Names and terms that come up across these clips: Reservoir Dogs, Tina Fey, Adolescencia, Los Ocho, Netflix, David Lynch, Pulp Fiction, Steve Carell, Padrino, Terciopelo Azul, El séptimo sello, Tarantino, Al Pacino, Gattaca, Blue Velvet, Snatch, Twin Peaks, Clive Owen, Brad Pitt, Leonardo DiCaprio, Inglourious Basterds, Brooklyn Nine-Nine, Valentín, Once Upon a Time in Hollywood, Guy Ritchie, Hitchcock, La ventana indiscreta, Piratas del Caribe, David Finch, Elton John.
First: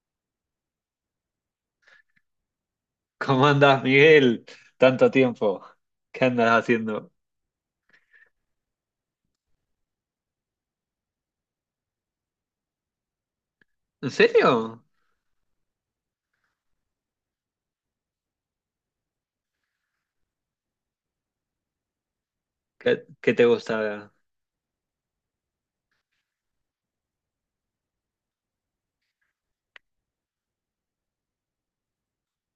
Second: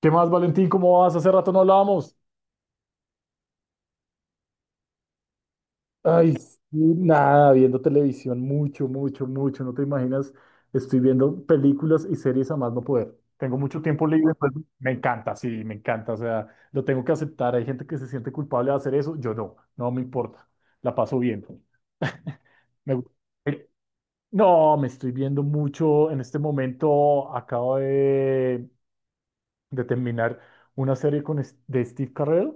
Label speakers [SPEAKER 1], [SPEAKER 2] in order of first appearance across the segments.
[SPEAKER 1] ¿Qué más, Valentín? ¿Cómo vas? Hace rato no hablábamos.
[SPEAKER 2] ¿Cómo andás, Miguel? Tanto tiempo. ¿Qué
[SPEAKER 1] Ay, sí,
[SPEAKER 2] andas haciendo?
[SPEAKER 1] nada, viendo televisión mucho, mucho, mucho, no te imaginas, estoy viendo películas y series a más no poder. Tengo mucho tiempo
[SPEAKER 2] ¿En
[SPEAKER 1] libre, pues
[SPEAKER 2] serio?
[SPEAKER 1] me encanta, sí, me encanta. O sea, lo tengo que aceptar. Hay gente que se siente culpable de hacer eso. Yo no, no me importa. La paso bien. Me
[SPEAKER 2] ¿Qué,
[SPEAKER 1] gu-
[SPEAKER 2] qué te
[SPEAKER 1] eh,
[SPEAKER 2] gusta?
[SPEAKER 1] no, me estoy viendo mucho. En este momento acabo de, terminar una serie con, es- de Steve Carell,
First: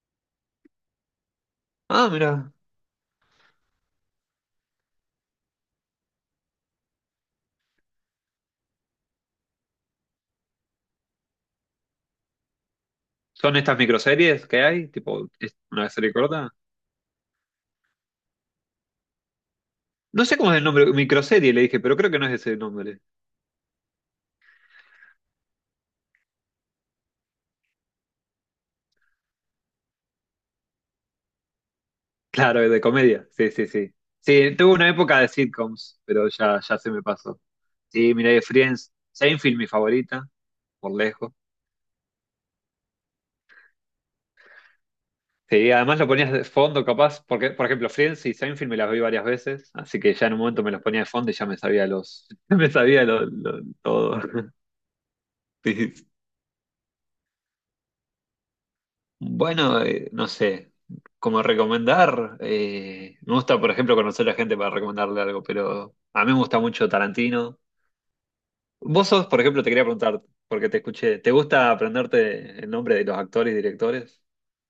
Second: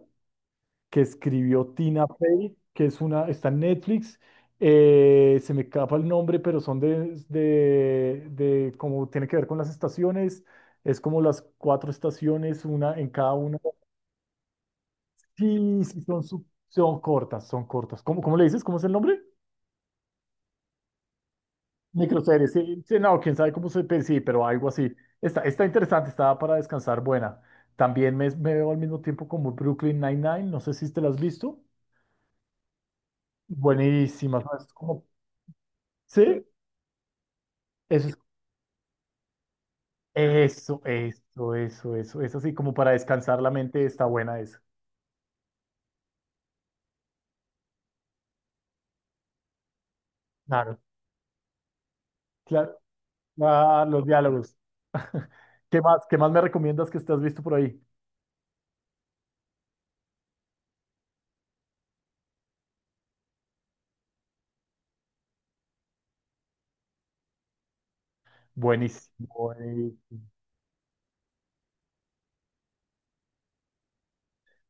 [SPEAKER 1] que escribió Tina
[SPEAKER 2] Ah, mira.
[SPEAKER 1] Fey, que es una, está en Netflix. Se me escapa el nombre, pero son de, como tiene que ver con las estaciones. Es como las cuatro estaciones, una en cada
[SPEAKER 2] ¿Son
[SPEAKER 1] una.
[SPEAKER 2] estas microseries que hay? Tipo, es
[SPEAKER 1] Sí,
[SPEAKER 2] una
[SPEAKER 1] sí,
[SPEAKER 2] serie
[SPEAKER 1] son, su-
[SPEAKER 2] corta.
[SPEAKER 1] son cortas, son cortas. ¿Cómo, cómo le dices? ¿Cómo es el nombre?
[SPEAKER 2] No sé cómo es el nombre, microserie le dije, pero creo que no es
[SPEAKER 1] Microseries.
[SPEAKER 2] ese
[SPEAKER 1] Sí, sí,
[SPEAKER 2] nombre.
[SPEAKER 1] no, quién sabe cómo se pe- sí, pero algo así. Está, está interesante, está para descansar, buena. También me veo al mismo tiempo como Brooklyn Nine-Nine, no sé si te la has visto.
[SPEAKER 2] Claro, es de comedia. Sí, sí, sí.
[SPEAKER 1] Buenísima,
[SPEAKER 2] Sí,
[SPEAKER 1] ¿sabes?
[SPEAKER 2] tuve una
[SPEAKER 1] Como,
[SPEAKER 2] época de sitcoms, pero
[SPEAKER 1] sí.
[SPEAKER 2] ya, ya se me pasó.
[SPEAKER 1] Eso
[SPEAKER 2] Sí,
[SPEAKER 1] es,
[SPEAKER 2] miré Friends. Seinfeld, mi favorita,
[SPEAKER 1] eso,
[SPEAKER 2] por lejos.
[SPEAKER 1] eso, eso, eso, eso sí, como para descansar la mente está buena eso.
[SPEAKER 2] Sí, además lo ponías de fondo, capaz, porque, por ejemplo, Friends y Seinfeld me las vi varias veces, así que ya en un momento me
[SPEAKER 1] Claro.
[SPEAKER 2] los ponía de fondo y ya me sabía los, me
[SPEAKER 1] Claro,
[SPEAKER 2] sabía
[SPEAKER 1] ah, los
[SPEAKER 2] todo.
[SPEAKER 1] diálogos. ¿Qué más?
[SPEAKER 2] Sí.
[SPEAKER 1] ¿Qué más me recomiendas que estás visto por ahí?
[SPEAKER 2] Bueno, no sé, como recomendar, me gusta, por ejemplo, conocer a gente para recomendarle algo, pero a mí me gusta mucho Tarantino. Vos sos, por
[SPEAKER 1] Buenísimo.
[SPEAKER 2] ejemplo, te quería preguntar, porque te escuché, ¿te gusta aprenderte el nombre de los actores y directores?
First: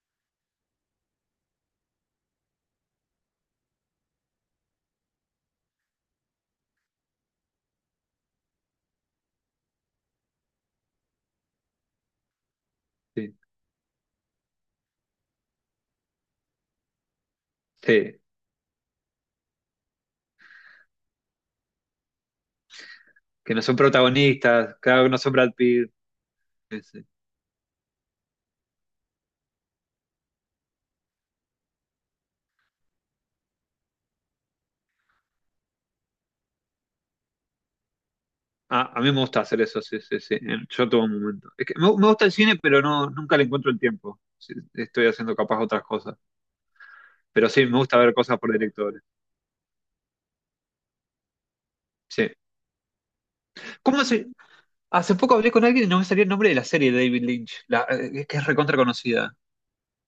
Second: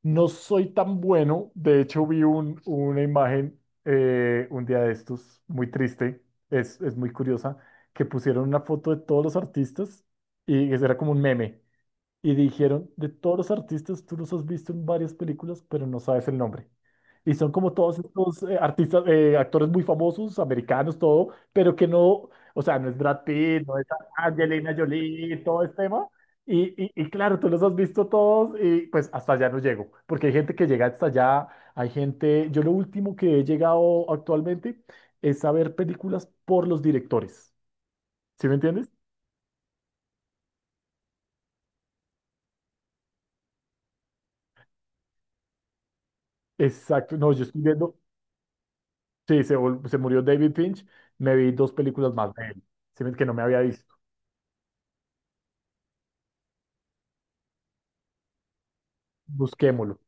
[SPEAKER 1] No soy tan bueno. De hecho, vi un, una imagen un día de estos, muy triste, es muy curiosa, que pusieron una foto de todos los artistas y eso era como un meme. Y dijeron, de
[SPEAKER 2] Sí.
[SPEAKER 1] todos los artistas, tú los has visto en varias películas, pero no sabes el nombre. Y son como todos
[SPEAKER 2] Sí,
[SPEAKER 1] estos artistas, actores muy famosos, americanos, todo, pero que no, o sea, no es Brad
[SPEAKER 2] que no
[SPEAKER 1] Pitt,
[SPEAKER 2] son
[SPEAKER 1] no es Angelina
[SPEAKER 2] protagonistas, claro que no son
[SPEAKER 1] Jolie,
[SPEAKER 2] Brad
[SPEAKER 1] todo este
[SPEAKER 2] Pitt.
[SPEAKER 1] tema. Y claro, tú los has visto todos y pues hasta allá no llego, porque hay gente que llega hasta allá, hay gente, yo lo último que he llegado actualmente es a ver películas por los directores, ¿sí me entiendes?
[SPEAKER 2] Ah, a mí me gusta hacer eso, sí, sí, sí. Yo todo momento. Es que me gusta el cine, pero no, nunca le encuentro el tiempo. Sí, estoy haciendo capaz otras cosas.
[SPEAKER 1] Exacto, no, yo
[SPEAKER 2] Pero
[SPEAKER 1] estoy
[SPEAKER 2] sí, me
[SPEAKER 1] viendo.
[SPEAKER 2] gusta ver cosas por directores.
[SPEAKER 1] Sí, se, vol- se murió David Finch. Me vi dos películas
[SPEAKER 2] Sí.
[SPEAKER 1] más de él, ¿sí? ¿Ves? Que no me había visto.
[SPEAKER 2] ¿Cómo se...? Hace poco hablé con alguien y no me salía el nombre de la serie de David Lynch, la, que es recontra conocida.
[SPEAKER 1] Busquémoslo,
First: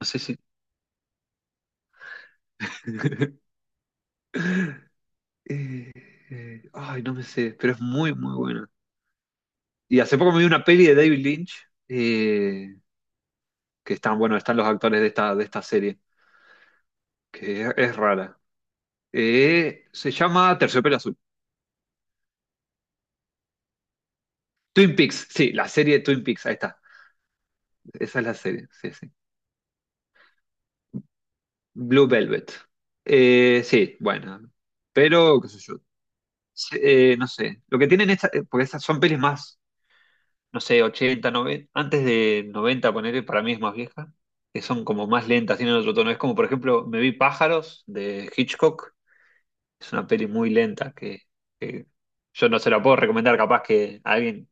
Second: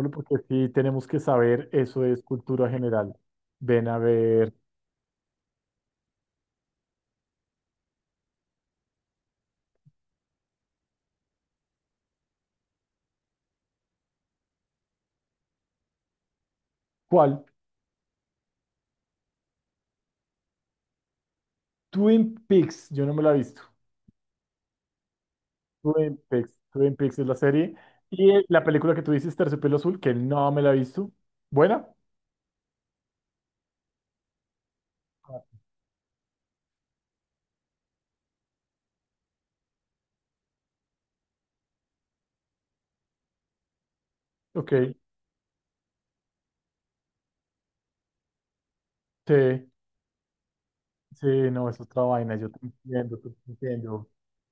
[SPEAKER 2] No sé
[SPEAKER 1] porque
[SPEAKER 2] si...
[SPEAKER 1] sí tenemos que saber, eso es cultura general. Ven a ver,
[SPEAKER 2] Eh, ay, no me sé, pero es muy, muy buena. Y hace poco me vi una peli de David Lynch, eh, que están, bueno, están los actores de esta, serie,
[SPEAKER 1] ¿cuál?
[SPEAKER 2] que es rara. Se llama Terciopelo Azul.
[SPEAKER 1] Twin Peaks, yo no me la he visto.
[SPEAKER 2] Twin Peaks, sí, la serie de
[SPEAKER 1] Twin
[SPEAKER 2] Twin Peaks, ahí
[SPEAKER 1] Peaks,
[SPEAKER 2] está.
[SPEAKER 1] Twin Peaks es la serie.
[SPEAKER 2] Esa es
[SPEAKER 1] Y
[SPEAKER 2] la
[SPEAKER 1] la
[SPEAKER 2] serie, sí,
[SPEAKER 1] película que tú
[SPEAKER 2] sí.
[SPEAKER 1] dices, Terciopelo Azul, que no me la he visto. ¿Buena?
[SPEAKER 2] Blue Velvet. Sí, bueno. Pero, qué sé
[SPEAKER 1] Ah,
[SPEAKER 2] yo. Sí, no sé. Lo que tienen estas, porque estas son pelis más, no sé, 80, 90, antes de 90 poner para mí es más vieja, que
[SPEAKER 1] ok,
[SPEAKER 2] son como más lentas, tienen otro tono. Es como, por ejemplo, me vi Pájaros de Hitchcock.
[SPEAKER 1] sí,
[SPEAKER 2] Es una peli muy lenta que,
[SPEAKER 1] sí, no, es
[SPEAKER 2] que
[SPEAKER 1] otra vaina,
[SPEAKER 2] yo
[SPEAKER 1] yo te
[SPEAKER 2] no se la puedo
[SPEAKER 1] entiendo, te
[SPEAKER 2] recomendar, capaz que
[SPEAKER 1] entiendo.
[SPEAKER 2] a alguien,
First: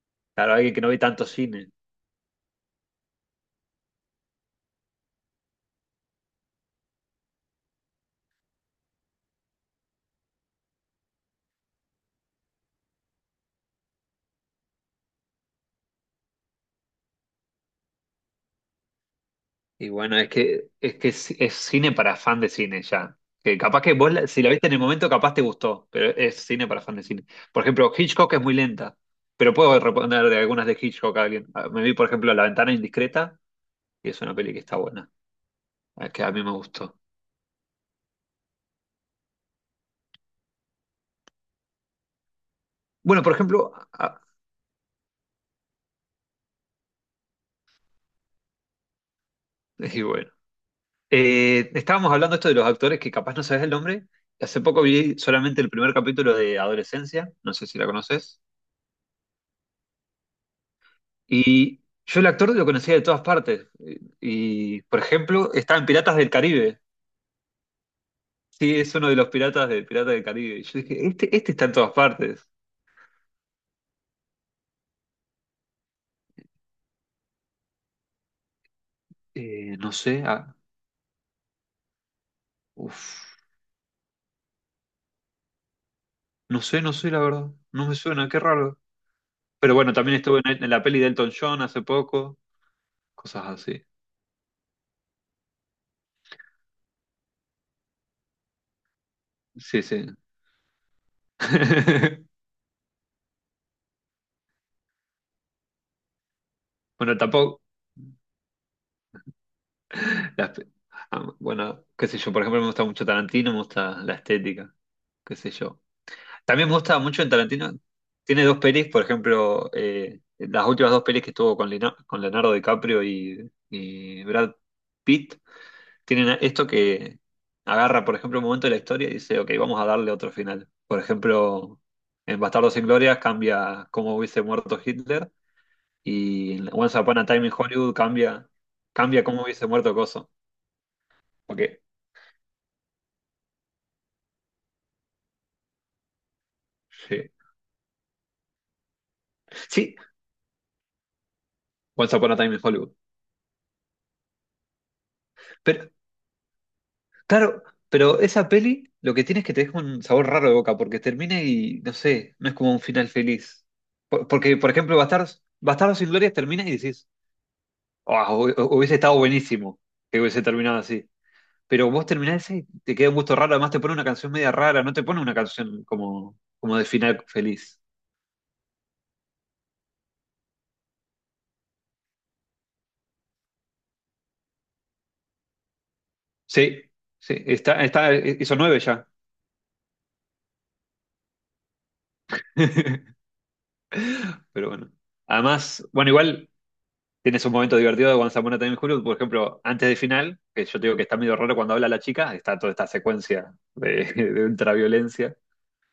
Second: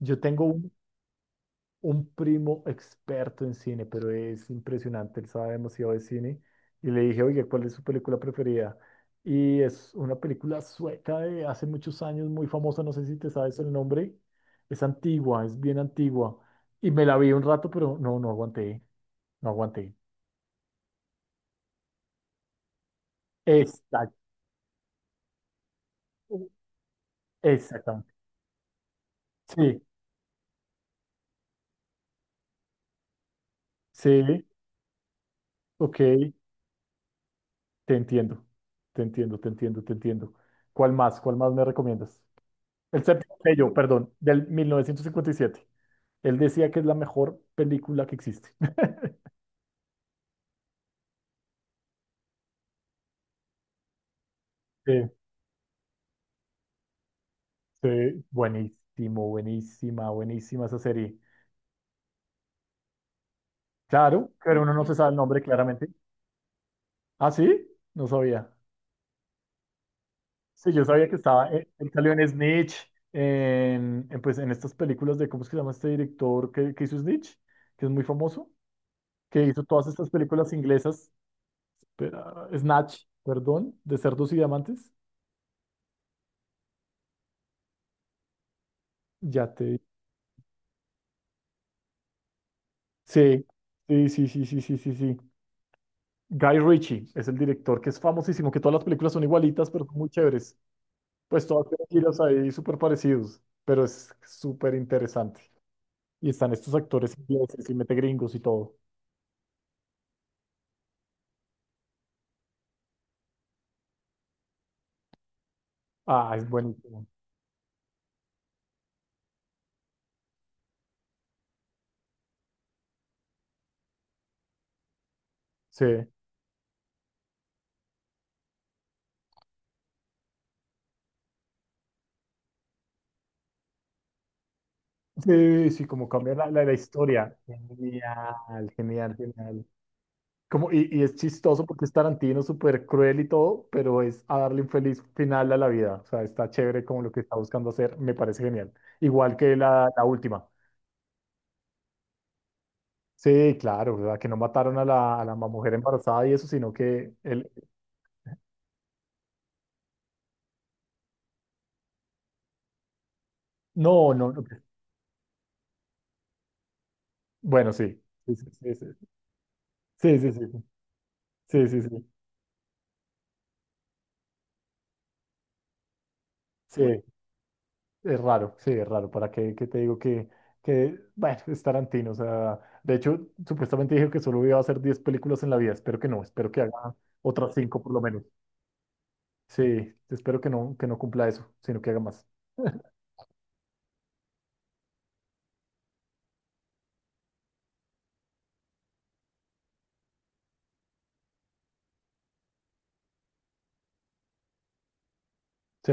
[SPEAKER 1] Yo tengo
[SPEAKER 2] claro, a alguien que no ve tanto cine.
[SPEAKER 1] un primo experto en cine, pero es impresionante, él sabe demasiado de cine. Y le dije, oye, ¿cuál es su película preferida? Y es una película sueca de hace muchos años, muy famosa, no sé si te sabes el nombre. Es antigua, es bien antigua. Y me la vi un rato, pero no, no aguanté, no
[SPEAKER 2] Y
[SPEAKER 1] aguanté.
[SPEAKER 2] bueno, es que es cine para fan de cine ya. Que capaz que vos,
[SPEAKER 1] Exacto,
[SPEAKER 2] si la viste en el momento, capaz te gustó, pero es cine para fan de cine. Por ejemplo,
[SPEAKER 1] exactamente.
[SPEAKER 2] Hitchcock es muy lenta, pero puedo
[SPEAKER 1] Sí,
[SPEAKER 2] responder de algunas de Hitchcock a alguien. Ah, me vi, por ejemplo, La ventana indiscreta, y es una
[SPEAKER 1] sí,
[SPEAKER 2] peli que está buena,
[SPEAKER 1] ok,
[SPEAKER 2] ah, que a mí
[SPEAKER 1] te
[SPEAKER 2] me gustó.
[SPEAKER 1] entiendo, te entiendo, te entiendo, te entiendo. ¿Cuál más? ¿Cuál más me recomiendas? El
[SPEAKER 2] Bueno, por
[SPEAKER 1] séptimo
[SPEAKER 2] ejemplo,
[SPEAKER 1] sello, perdón, del 1957. Él decía que es la mejor película que existe.
[SPEAKER 2] y bueno, estábamos hablando esto de los actores que capaz no sabes el nombre. Hace poco
[SPEAKER 1] Sí,
[SPEAKER 2] vi solamente el primer capítulo de Adolescencia, no sé si la
[SPEAKER 1] sí,
[SPEAKER 2] conoces.
[SPEAKER 1] buenísimo, buenísima, buenísima esa serie.
[SPEAKER 2] Y yo el actor lo conocía de todas partes.
[SPEAKER 1] Claro, pero uno
[SPEAKER 2] Y,
[SPEAKER 1] no se
[SPEAKER 2] por
[SPEAKER 1] sabe el nombre
[SPEAKER 2] ejemplo, está en
[SPEAKER 1] claramente.
[SPEAKER 2] Piratas del Caribe.
[SPEAKER 1] Ah, sí, no sabía.
[SPEAKER 2] Sí, es uno de los piratas de Piratas del Caribe. Y
[SPEAKER 1] Sí,
[SPEAKER 2] yo
[SPEAKER 1] yo
[SPEAKER 2] dije,
[SPEAKER 1] sabía que
[SPEAKER 2] este,
[SPEAKER 1] estaba,
[SPEAKER 2] este está en
[SPEAKER 1] él
[SPEAKER 2] todas
[SPEAKER 1] salió en
[SPEAKER 2] partes.
[SPEAKER 1] Snitch, en, pues, en estas películas de, ¿cómo es que se llama este director que hizo Snitch? Que es muy famoso, que hizo
[SPEAKER 2] Eh,
[SPEAKER 1] todas
[SPEAKER 2] no
[SPEAKER 1] estas
[SPEAKER 2] sé,
[SPEAKER 1] películas inglesas, pero, ah, Snatch,
[SPEAKER 2] uf,
[SPEAKER 1] perdón, de Cerdos y Diamantes.
[SPEAKER 2] no sé, no sé, la verdad. No me suena, qué raro.
[SPEAKER 1] Ya
[SPEAKER 2] Pero
[SPEAKER 1] te
[SPEAKER 2] bueno, también estuvo en, la peli de Elton John hace poco. Cosas
[SPEAKER 1] sí,
[SPEAKER 2] así.
[SPEAKER 1] sí, sí, sí, sí, sí, sí, sí. Guy Ritchie es el director que es famosísimo, que todas las películas son igualitas,
[SPEAKER 2] Sí,
[SPEAKER 1] pero son
[SPEAKER 2] sí.
[SPEAKER 1] muy chéveres. Pues todas tienen giros ahí súper parecidos, pero es súper interesante. Y están estos actores
[SPEAKER 2] Bueno, tampoco.
[SPEAKER 1] ingleses y mete gringos y todo.
[SPEAKER 2] las pe- bueno, qué sé yo, por ejemplo, me gusta mucho Tarantino, me gusta la estética. Qué sé yo.
[SPEAKER 1] Ah, es
[SPEAKER 2] También me gusta
[SPEAKER 1] buenísimo.
[SPEAKER 2] mucho en Tarantino. Tiene dos pelis, por ejemplo, las últimas dos pelis que estuvo con Leonardo DiCaprio y Brad Pitt,
[SPEAKER 1] Sí,
[SPEAKER 2] tienen esto que agarra, por ejemplo, un momento de la historia y dice, ok, vamos a darle otro final. Por ejemplo, en Bastardos sin Gloria cambia cómo hubiese muerto Hitler
[SPEAKER 1] sí, sí, como cambia la,
[SPEAKER 2] y
[SPEAKER 1] la,
[SPEAKER 2] en
[SPEAKER 1] la
[SPEAKER 2] Once Upon a
[SPEAKER 1] historia.
[SPEAKER 2] Time in Hollywood
[SPEAKER 1] Genial,
[SPEAKER 2] cambia,
[SPEAKER 1] genial,
[SPEAKER 2] cambia cómo
[SPEAKER 1] genial.
[SPEAKER 2] hubiese muerto Coso.
[SPEAKER 1] Como, y es
[SPEAKER 2] Ok,
[SPEAKER 1] chistoso porque es Tarantino, súper cruel y todo, pero es a darle un feliz final a la vida. O sea, está chévere como lo que
[SPEAKER 2] sí.
[SPEAKER 1] está buscando hacer, me parece genial. Igual que la,
[SPEAKER 2] Sí,
[SPEAKER 1] la última.
[SPEAKER 2] Once Upon a Time in Hollywood.
[SPEAKER 1] Sí, claro, ¿verdad? Que no mataron a la mujer
[SPEAKER 2] Pero
[SPEAKER 1] embarazada y eso, sino que él...
[SPEAKER 2] claro, pero esa peli lo que tiene es que te deja un sabor raro de boca porque termina y no sé, no es como un final feliz.
[SPEAKER 1] No,
[SPEAKER 2] Por-
[SPEAKER 1] no, no.
[SPEAKER 2] porque, por ejemplo, Bastardos sin Gloria termina y decís,
[SPEAKER 1] Bueno, sí.
[SPEAKER 2] "Ah,
[SPEAKER 1] Sí, sí,
[SPEAKER 2] hubiese
[SPEAKER 1] sí.
[SPEAKER 2] estado buenísimo
[SPEAKER 1] Sí,
[SPEAKER 2] que
[SPEAKER 1] sí,
[SPEAKER 2] hubiese
[SPEAKER 1] sí.
[SPEAKER 2] terminado así.
[SPEAKER 1] Sí, sí, sí. Sí,
[SPEAKER 2] Pero vos
[SPEAKER 1] sí,
[SPEAKER 2] terminás ese y te queda un gusto raro, además te pone una canción media rara, no te pone una canción como de
[SPEAKER 1] sí.
[SPEAKER 2] final feliz.
[SPEAKER 1] Es raro, sí, es raro. ¿Para qué, qué te digo que, bueno, es Tarantino? O sea, de hecho, supuestamente dijo que solo iba a hacer 10 películas en la vida. Espero que no, espero que
[SPEAKER 2] Sí,
[SPEAKER 1] haga
[SPEAKER 2] sí,
[SPEAKER 1] otras 5 por lo menos.
[SPEAKER 2] hizo nueve ya.
[SPEAKER 1] Sí, espero que no cumpla eso, sino que haga más.
[SPEAKER 2] Pero bueno. Además, bueno, igual. Tienes un momento divertido de Juan Zamora también Julio, por ejemplo, antes del final, que yo te digo que está medio raro cuando habla la chica, está toda esta secuencia de, de ultraviolencia,
[SPEAKER 1] Sí,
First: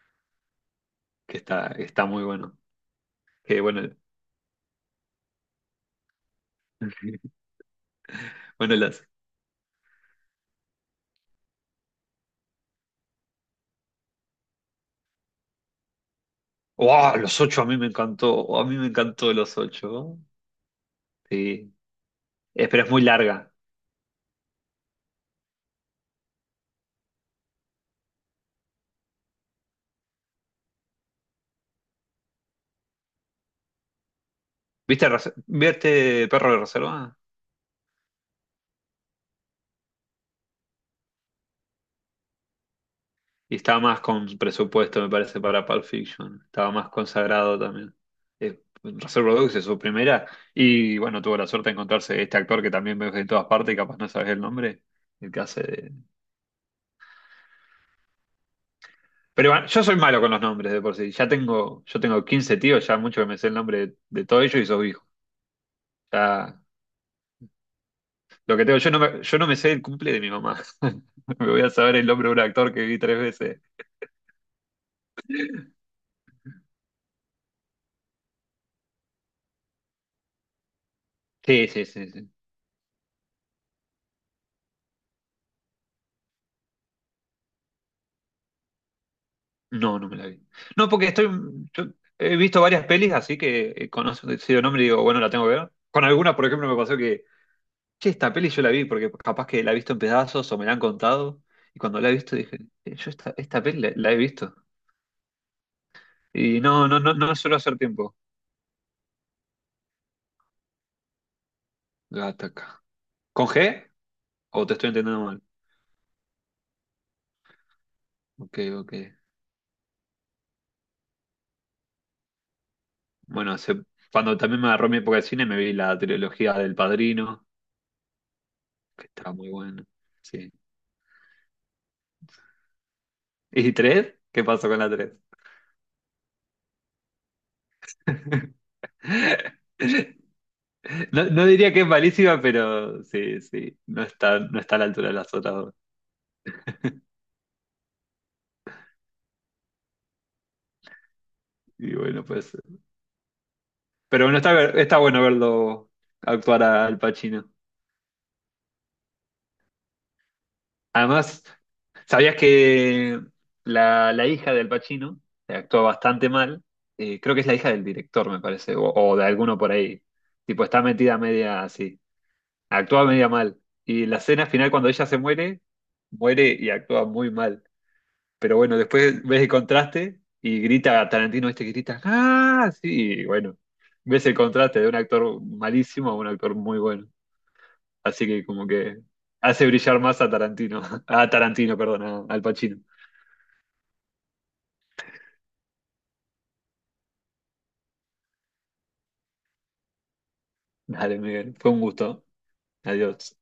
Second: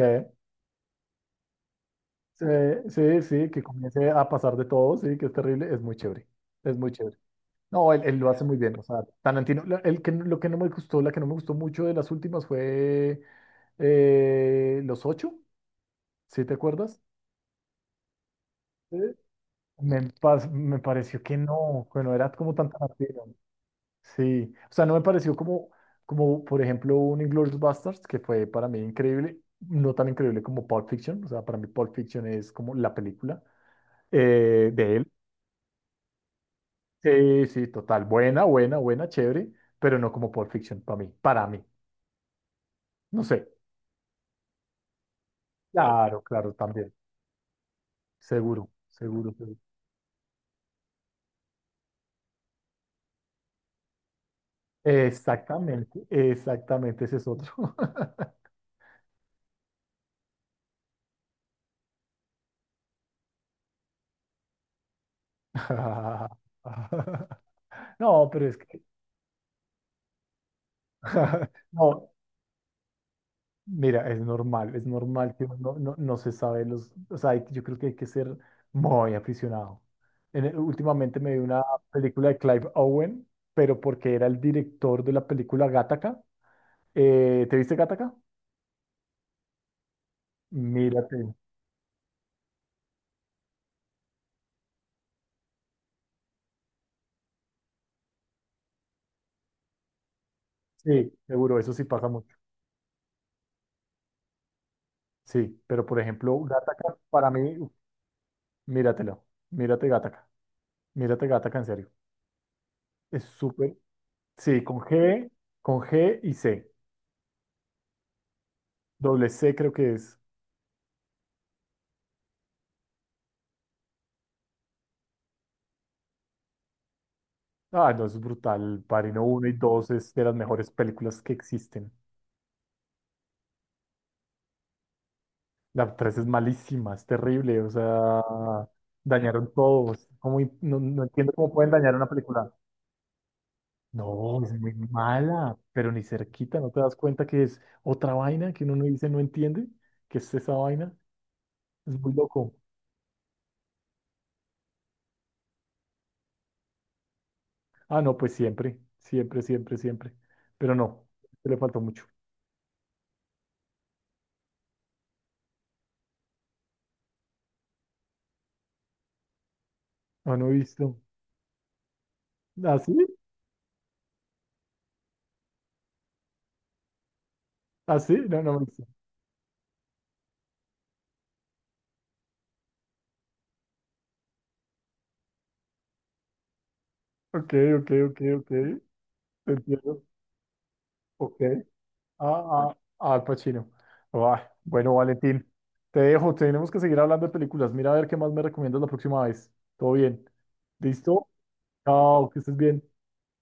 [SPEAKER 2] que está muy
[SPEAKER 1] sí,
[SPEAKER 2] bueno.
[SPEAKER 1] sí, sí,
[SPEAKER 2] Que
[SPEAKER 1] que
[SPEAKER 2] bueno,
[SPEAKER 1] comience a pasar de todo, sí, que es terrible, es muy chévere, es muy chévere. No, él lo hace muy
[SPEAKER 2] bueno,
[SPEAKER 1] bien, o sea,
[SPEAKER 2] las.
[SPEAKER 1] Tarantino, la- el que, lo que no me gustó, la que no me gustó mucho de las últimas fue Los Ocho, ¿sí te acuerdas?
[SPEAKER 2] ¡Wow! Los ocho a mí me encantó. A mí me encantó los
[SPEAKER 1] Me,
[SPEAKER 2] ocho.
[SPEAKER 1] pas- me pareció
[SPEAKER 2] Sí.
[SPEAKER 1] que no era como
[SPEAKER 2] Eh,
[SPEAKER 1] tan
[SPEAKER 2] pero es muy
[SPEAKER 1] Tarantino.
[SPEAKER 2] larga.
[SPEAKER 1] Sí, o sea, no me pareció como, como por ejemplo, un Inglourious Basterds, que fue para mí increíble, no tan increíble como Pulp Fiction, o sea, para mí Pulp Fiction es como la película de
[SPEAKER 2] ¿Viste,
[SPEAKER 1] él.
[SPEAKER 2] Res- ¿Viste Perro de Reserva?
[SPEAKER 1] Sí, sí, total, buena, buena, buena, chévere, pero no como Pulp Fiction para mí, no sé.
[SPEAKER 2] Y estaba más con presupuesto, me parece, para Pulp
[SPEAKER 1] Claro,
[SPEAKER 2] Fiction.
[SPEAKER 1] claro,
[SPEAKER 2] Estaba más
[SPEAKER 1] también,
[SPEAKER 2] consagrado también.
[SPEAKER 1] seguro, seguro,
[SPEAKER 2] Reservoir Dogs
[SPEAKER 1] seguro.
[SPEAKER 2] es su primera. Y bueno, tuvo la suerte de encontrarse este actor que también ves en todas partes y capaz no sabes el nombre. El que hace de-
[SPEAKER 1] Exactamente, exactamente, ese es otro.
[SPEAKER 2] Pero bueno, yo soy malo con los nombres de por sí. Yo tengo 15 tíos, ya mucho que me sé el nombre de todos ellos y sos hijo. Ya,
[SPEAKER 1] No, pero es
[SPEAKER 2] lo que tengo,
[SPEAKER 1] que
[SPEAKER 2] yo no me sé el cumple de mi mamá. Me voy a saber el
[SPEAKER 1] No,
[SPEAKER 2] nombre de un actor que vi tres veces.
[SPEAKER 1] mira, es normal que uno no, no se sabe los, o sea, hay- yo creo que hay que ser muy aficionado. En el- últimamente me vi una
[SPEAKER 2] Sí, sí, sí,
[SPEAKER 1] película
[SPEAKER 2] sí.
[SPEAKER 1] de Clive Owen, pero porque era el director de la película Gattaca. ¿Te viste Gattaca?
[SPEAKER 2] No, no me la vi. No, porque estoy.
[SPEAKER 1] Mírate.
[SPEAKER 2] Yo he visto varias pelis, así que conozco decido nombre y digo, bueno, la tengo que ver. Con algunas, por ejemplo, me pasó que, che, esta peli yo la vi, porque capaz que la he visto en pedazos o me la han
[SPEAKER 1] Sí,
[SPEAKER 2] contado.
[SPEAKER 1] seguro, eso
[SPEAKER 2] Y
[SPEAKER 1] sí
[SPEAKER 2] cuando
[SPEAKER 1] pasa
[SPEAKER 2] la he
[SPEAKER 1] mucho.
[SPEAKER 2] visto dije, "Yo esta peli la he visto.
[SPEAKER 1] Sí, pero por ejemplo,
[SPEAKER 2] Y no,
[SPEAKER 1] Gattaca
[SPEAKER 2] no, no,
[SPEAKER 1] para
[SPEAKER 2] no
[SPEAKER 1] mí,
[SPEAKER 2] suelo
[SPEAKER 1] uf,
[SPEAKER 2] hacer tiempo.
[SPEAKER 1] míratelo, mírate Gattaca en serio.
[SPEAKER 2] Gattaca.
[SPEAKER 1] Es
[SPEAKER 2] ¿Con
[SPEAKER 1] súper,
[SPEAKER 2] G?
[SPEAKER 1] sí,
[SPEAKER 2] ¿O te estoy entendiendo mal?
[SPEAKER 1] Con G y C,
[SPEAKER 2] Ok, ok.
[SPEAKER 1] doble C creo que es.
[SPEAKER 2] Bueno, cuando también me agarró mi época de cine, me vi la trilogía del Padrino,
[SPEAKER 1] Ah, no, es brutal.
[SPEAKER 2] que
[SPEAKER 1] Padrino
[SPEAKER 2] estaba
[SPEAKER 1] uno
[SPEAKER 2] muy
[SPEAKER 1] y
[SPEAKER 2] buena.
[SPEAKER 1] 2 es de las
[SPEAKER 2] Sí.
[SPEAKER 1] mejores películas que existen.
[SPEAKER 2] ¿Y tres? ¿Qué pasó con la tres?
[SPEAKER 1] La 3 es malísima, es terrible. O sea, dañaron todo, es como im- no, no
[SPEAKER 2] No,
[SPEAKER 1] entiendo
[SPEAKER 2] no
[SPEAKER 1] cómo pueden
[SPEAKER 2] diría que es
[SPEAKER 1] dañar una
[SPEAKER 2] malísima,
[SPEAKER 1] película.
[SPEAKER 2] pero sí, sí, no está,
[SPEAKER 1] No, es
[SPEAKER 2] no
[SPEAKER 1] muy
[SPEAKER 2] está a la altura de las otras
[SPEAKER 1] mala,
[SPEAKER 2] dos.
[SPEAKER 1] pero ni cerquita. ¿No te das cuenta que es otra vaina que uno no dice, no entiende? ¿Qué es esa vaina?
[SPEAKER 2] Y
[SPEAKER 1] Es muy
[SPEAKER 2] bueno, pues.
[SPEAKER 1] loco.
[SPEAKER 2] Pero bueno, está bueno verlo actuar a Al Pacino.
[SPEAKER 1] Ah, no, pues siempre, siempre, siempre, siempre. Pero no,
[SPEAKER 2] Además,
[SPEAKER 1] este le faltó mucho.
[SPEAKER 2] ¿sabías que la hija de Al Pacino actúa bastante mal? Creo que es la hija del director, me parece, o de alguno por ahí.
[SPEAKER 1] No, no he
[SPEAKER 2] Tipo, está
[SPEAKER 1] visto.
[SPEAKER 2] metida media así.
[SPEAKER 1] ¿Así?
[SPEAKER 2] Actúa media mal. Y la escena final, cuando ella se muere, muere y actúa muy mal.
[SPEAKER 1] ¿Así? No, no
[SPEAKER 2] Pero
[SPEAKER 1] he
[SPEAKER 2] bueno,
[SPEAKER 1] visto.
[SPEAKER 2] después ves el contraste y grita Tarantino este que grita, ¡ah! Sí, y bueno, ves el contraste de un actor malísimo a un actor muy bueno.
[SPEAKER 1] Ok, ok, ok,
[SPEAKER 2] Así que
[SPEAKER 1] ok.
[SPEAKER 2] como que
[SPEAKER 1] Te
[SPEAKER 2] hace brillar
[SPEAKER 1] entiendo.
[SPEAKER 2] más a Tarantino, a
[SPEAKER 1] Ok.
[SPEAKER 2] Tarantino, perdón, al
[SPEAKER 1] Ah,
[SPEAKER 2] Pacino.
[SPEAKER 1] ah, Al Pacino. Ay, bueno, Valentín, te dejo. Tenemos que seguir hablando de películas. Mira a ver qué más me recomiendas la próxima vez. Todo bien.
[SPEAKER 2] Dale,
[SPEAKER 1] ¿Listo?
[SPEAKER 2] Miguel, fue un gusto.
[SPEAKER 1] Chao, que estés bien.
[SPEAKER 2] Adiós.